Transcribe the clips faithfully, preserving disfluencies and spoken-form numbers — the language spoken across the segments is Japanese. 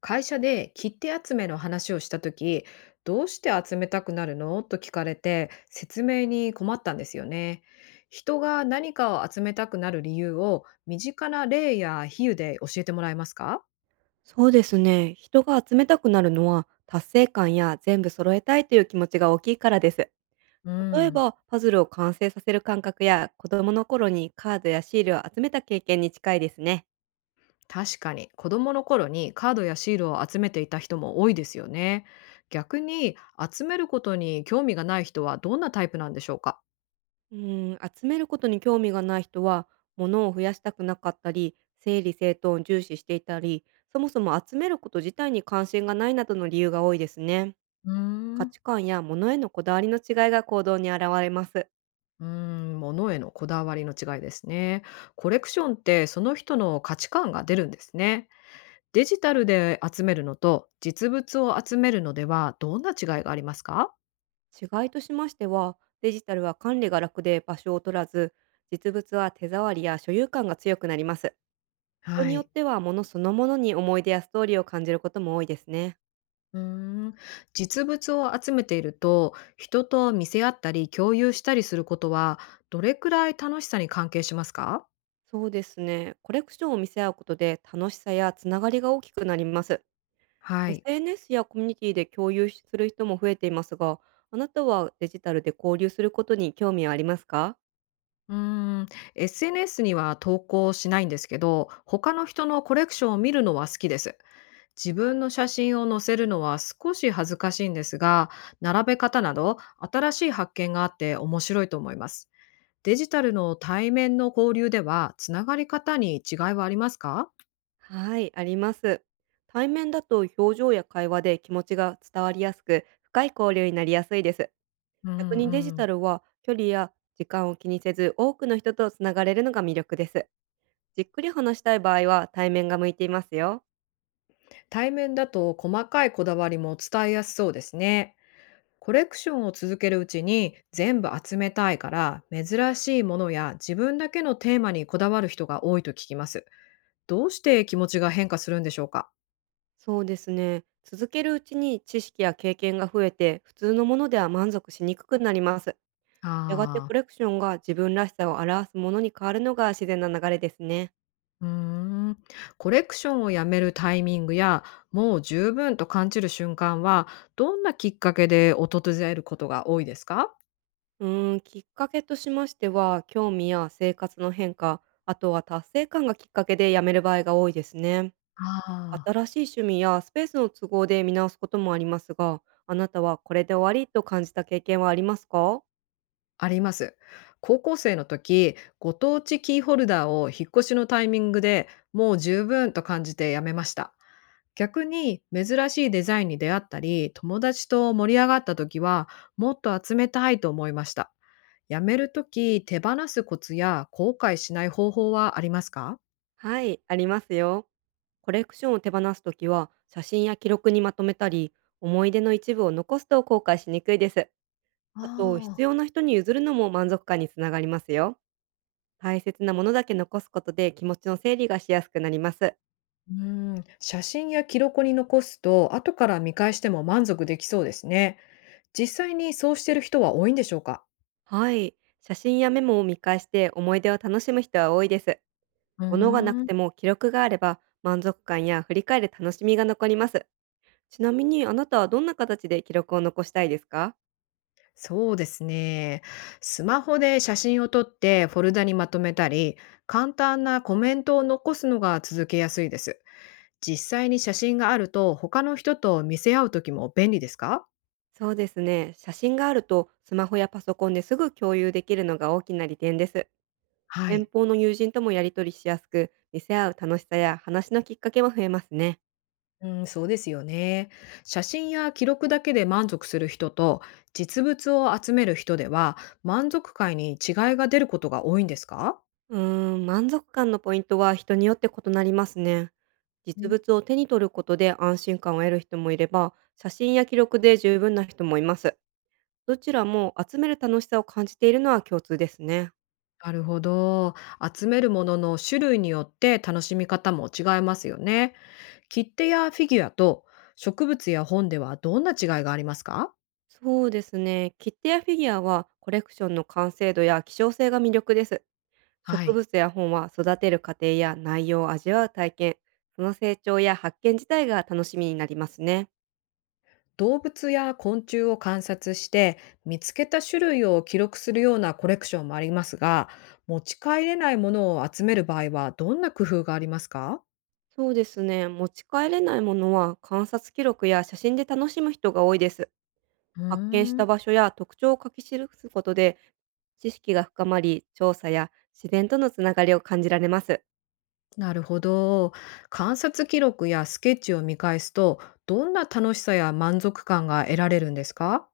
会社で切手集めの話をした時、どうして集めたくなるのと聞かれて説明に困ったんですよね。人が何かを集めたくなる理由を身近な例や比喩で教えてもらえますか？そうですね。人が集めたくなるのは、達成感や全部揃えたいという気持ちが大きいからです。う例えん。ば、パズルを完成させる感覚や、子供の頃にカードやシールを集めた経験に近いですね。確かに子供の頃にカードやシールを集めていた人も多いですよね。逆に、集めることに興味がない人はどんなタイプなんでしょうか？うん、集めることに興味がない人は、物を増やしたくなかったり、整理整頓を重視していたり、そもそも集めること自体に関心がないなどの理由が多いですね。うー価ん値観や物へのこだわりの違いが行動に現れます。うーん、物へのこだわりの違いですね。コレクションってその人の価値観が出るんですね。デジタルで集めるのと実物を集めるのではどんな違いがありますか？違いとしましては、デジタルは管理が楽で場所を取らず、実物は手触りや所有感が強くなります。人はによっい。ては物そのものに思い出やストーリーを感じることも多いですね。うーん、実物を集めていると人と見せ合ったり共有したりすることはどれくらい楽しさに関係しますか？そうですね。コレクションを見せ合うことで楽しさやつながりが大きくなります。はい。エスエヌエス やコミュニティで共有する人も増えていますが、あなたはデジタルで交流することに興味はありますか？うーん、エスエヌエス には投稿しないんですけど他の人のコレクションを見るのは好きです。自分の写真を載せるのは少し恥ずかしいんですが、並べ方など新しい発見があって面白いと思います。デジタルの対面の交流では、つながり方に違いはありますか？はい、あります。対面だと表情や会話で気持ちが伝わりやすく、深い交流になりやすいです。う逆にデジんうタん。ルは距離や時間を気にせず多くの人とつながれるのが魅力です。じっくり話したい場合は対面が向いていますよ。対面だと細かいこだわりも伝えやすそうですね。コレクションを続けるうちに全部集めたいから珍しいものや自分だけのテーマにこだわる人が多いと聞きます。どうして気持ちが変化するんでしょうか？そうですね。続けるうちに知識や経験が増えて普通のものでは満足しにくくなります。やがてあコあー。レクションが自分らしさを表すものに変わるのが自然な流れですね。うーん。コレクションをやめるタイミングや、もう十分と感じる瞬間は、どんなきっかけで訪れることが多いですか？うーん、きっかけとしましては興味や生活の変化、あとは達成感がきっかけでやめる場合が多いですね。ああ、新しい趣味やスペースの都合で見直すこともありますが、あなたはこれで終わりと感じた経験はありますか？あります。高校生の時、ご当地キーホルダーを引っ越しのタイミングでもう十分と感じてやめました。逆に珍しいデザインに出会ったり、友達と盛り上がった時は、もっと集めたいと思いました。やめる時、手放すコツや後悔しない方法はありますか？はい、ありますよ。コレクションを手放すときは、写真や記録にまとめたり、思い出の一部を残すと後悔しにくいです。ああと、必あ。要な人に譲るのも満足感につながりますよ。大切なものだけ残すことで気持ちの整理がしやすくなります。うん、写真や記録に残すと、後から見返しても満足できそうですね。実際にそうしてる人は多いんでしょうか？はい、写真やメモを見返して思い出を楽しむ人は多いです。う物がなくーん。ても記録があれば満足感や振り返る楽しみが残ります。ちなみにあなたはどんな形で記録を残したいですか？そうですね。スマホで写真を撮ってフォルダにまとめたり、簡単なコメントを残すのが続けやすいです。実際に写真があると、他の人と見せ合う時も便利ですか？そうですね。写真があるとスマホやパソコンですぐ共有できるのが大きな利点です。は遠い。方の友人ともやり取りしやすく、見せ合う楽しさや話のきっかけも増えますね。うん、そうですよね。写真や記録だけで満足する人と実物を集める人では満足感に違いが出ることが多いんですか？うーん、満足感のポイントは人によって異なりますね。う実ん。物を手に取ることで安心感を得る人もいれば、写真や記録で十分な人もいます。どちらも集める楽しさを感じているのは共通ですね。なるほど。集めるものの種類によって楽しみ方も違いますよね。切手やフィギュアと植物や本ではどんな違いがありますか？そうですね。切手やフィギュアはコレクションの完成度や希少性が魅力です。は植い。物や本は育てる過程や内容を味わう体験、その成長や発見自体が楽しみになりますね。動物や昆虫を観察して見つけた種類を記録するようなコレクションもありますが、持ち帰れないものを集める場合はどんな工夫がありますか？そうですね。持ち帰れないものは観察記録や写真で楽しむ人が多いです。うー発見したん、場所や特徴を書き記すことで知識が深まり、調査や自然とのつながりを感じられます。なるほど。観察記録やスケッチを見返すと、どんな楽しさや満足感が得られるんですか？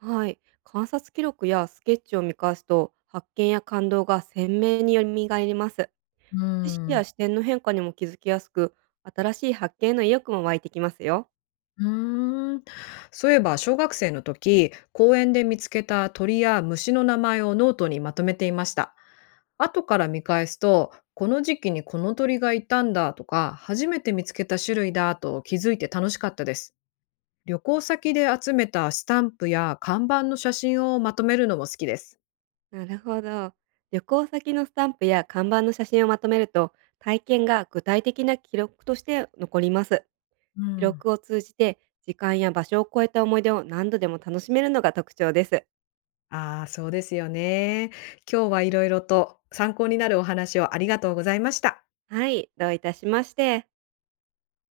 はい、観察記録やスケッチを見返すと発見や感動が鮮明によみがえります。うー知識やん。視点の変化にも気づきやすく、新しい発見への意欲も湧いてきますよ。うーん。そういえば小学生の時、公園で見つけた鳥や虫の名前をノートにまとめていました。後から見返すと、この時期にこの鳥がいたんだとか、初めて見つけた種類だと気づいて楽しかったです。旅行先で集めたスタンプや看板の写真をまとめるのも好きです。なるほど。旅行先のスタンプや看板の写真をまとめると体験が具体的な記録として残ります。う記ん。録を通じて時間や場所を超えた思い出を何度でも楽しめるのが特徴です。ああ、そうですよね。今日はいろいろと参考になるお話をありがとうございました。はい、どういたしまして。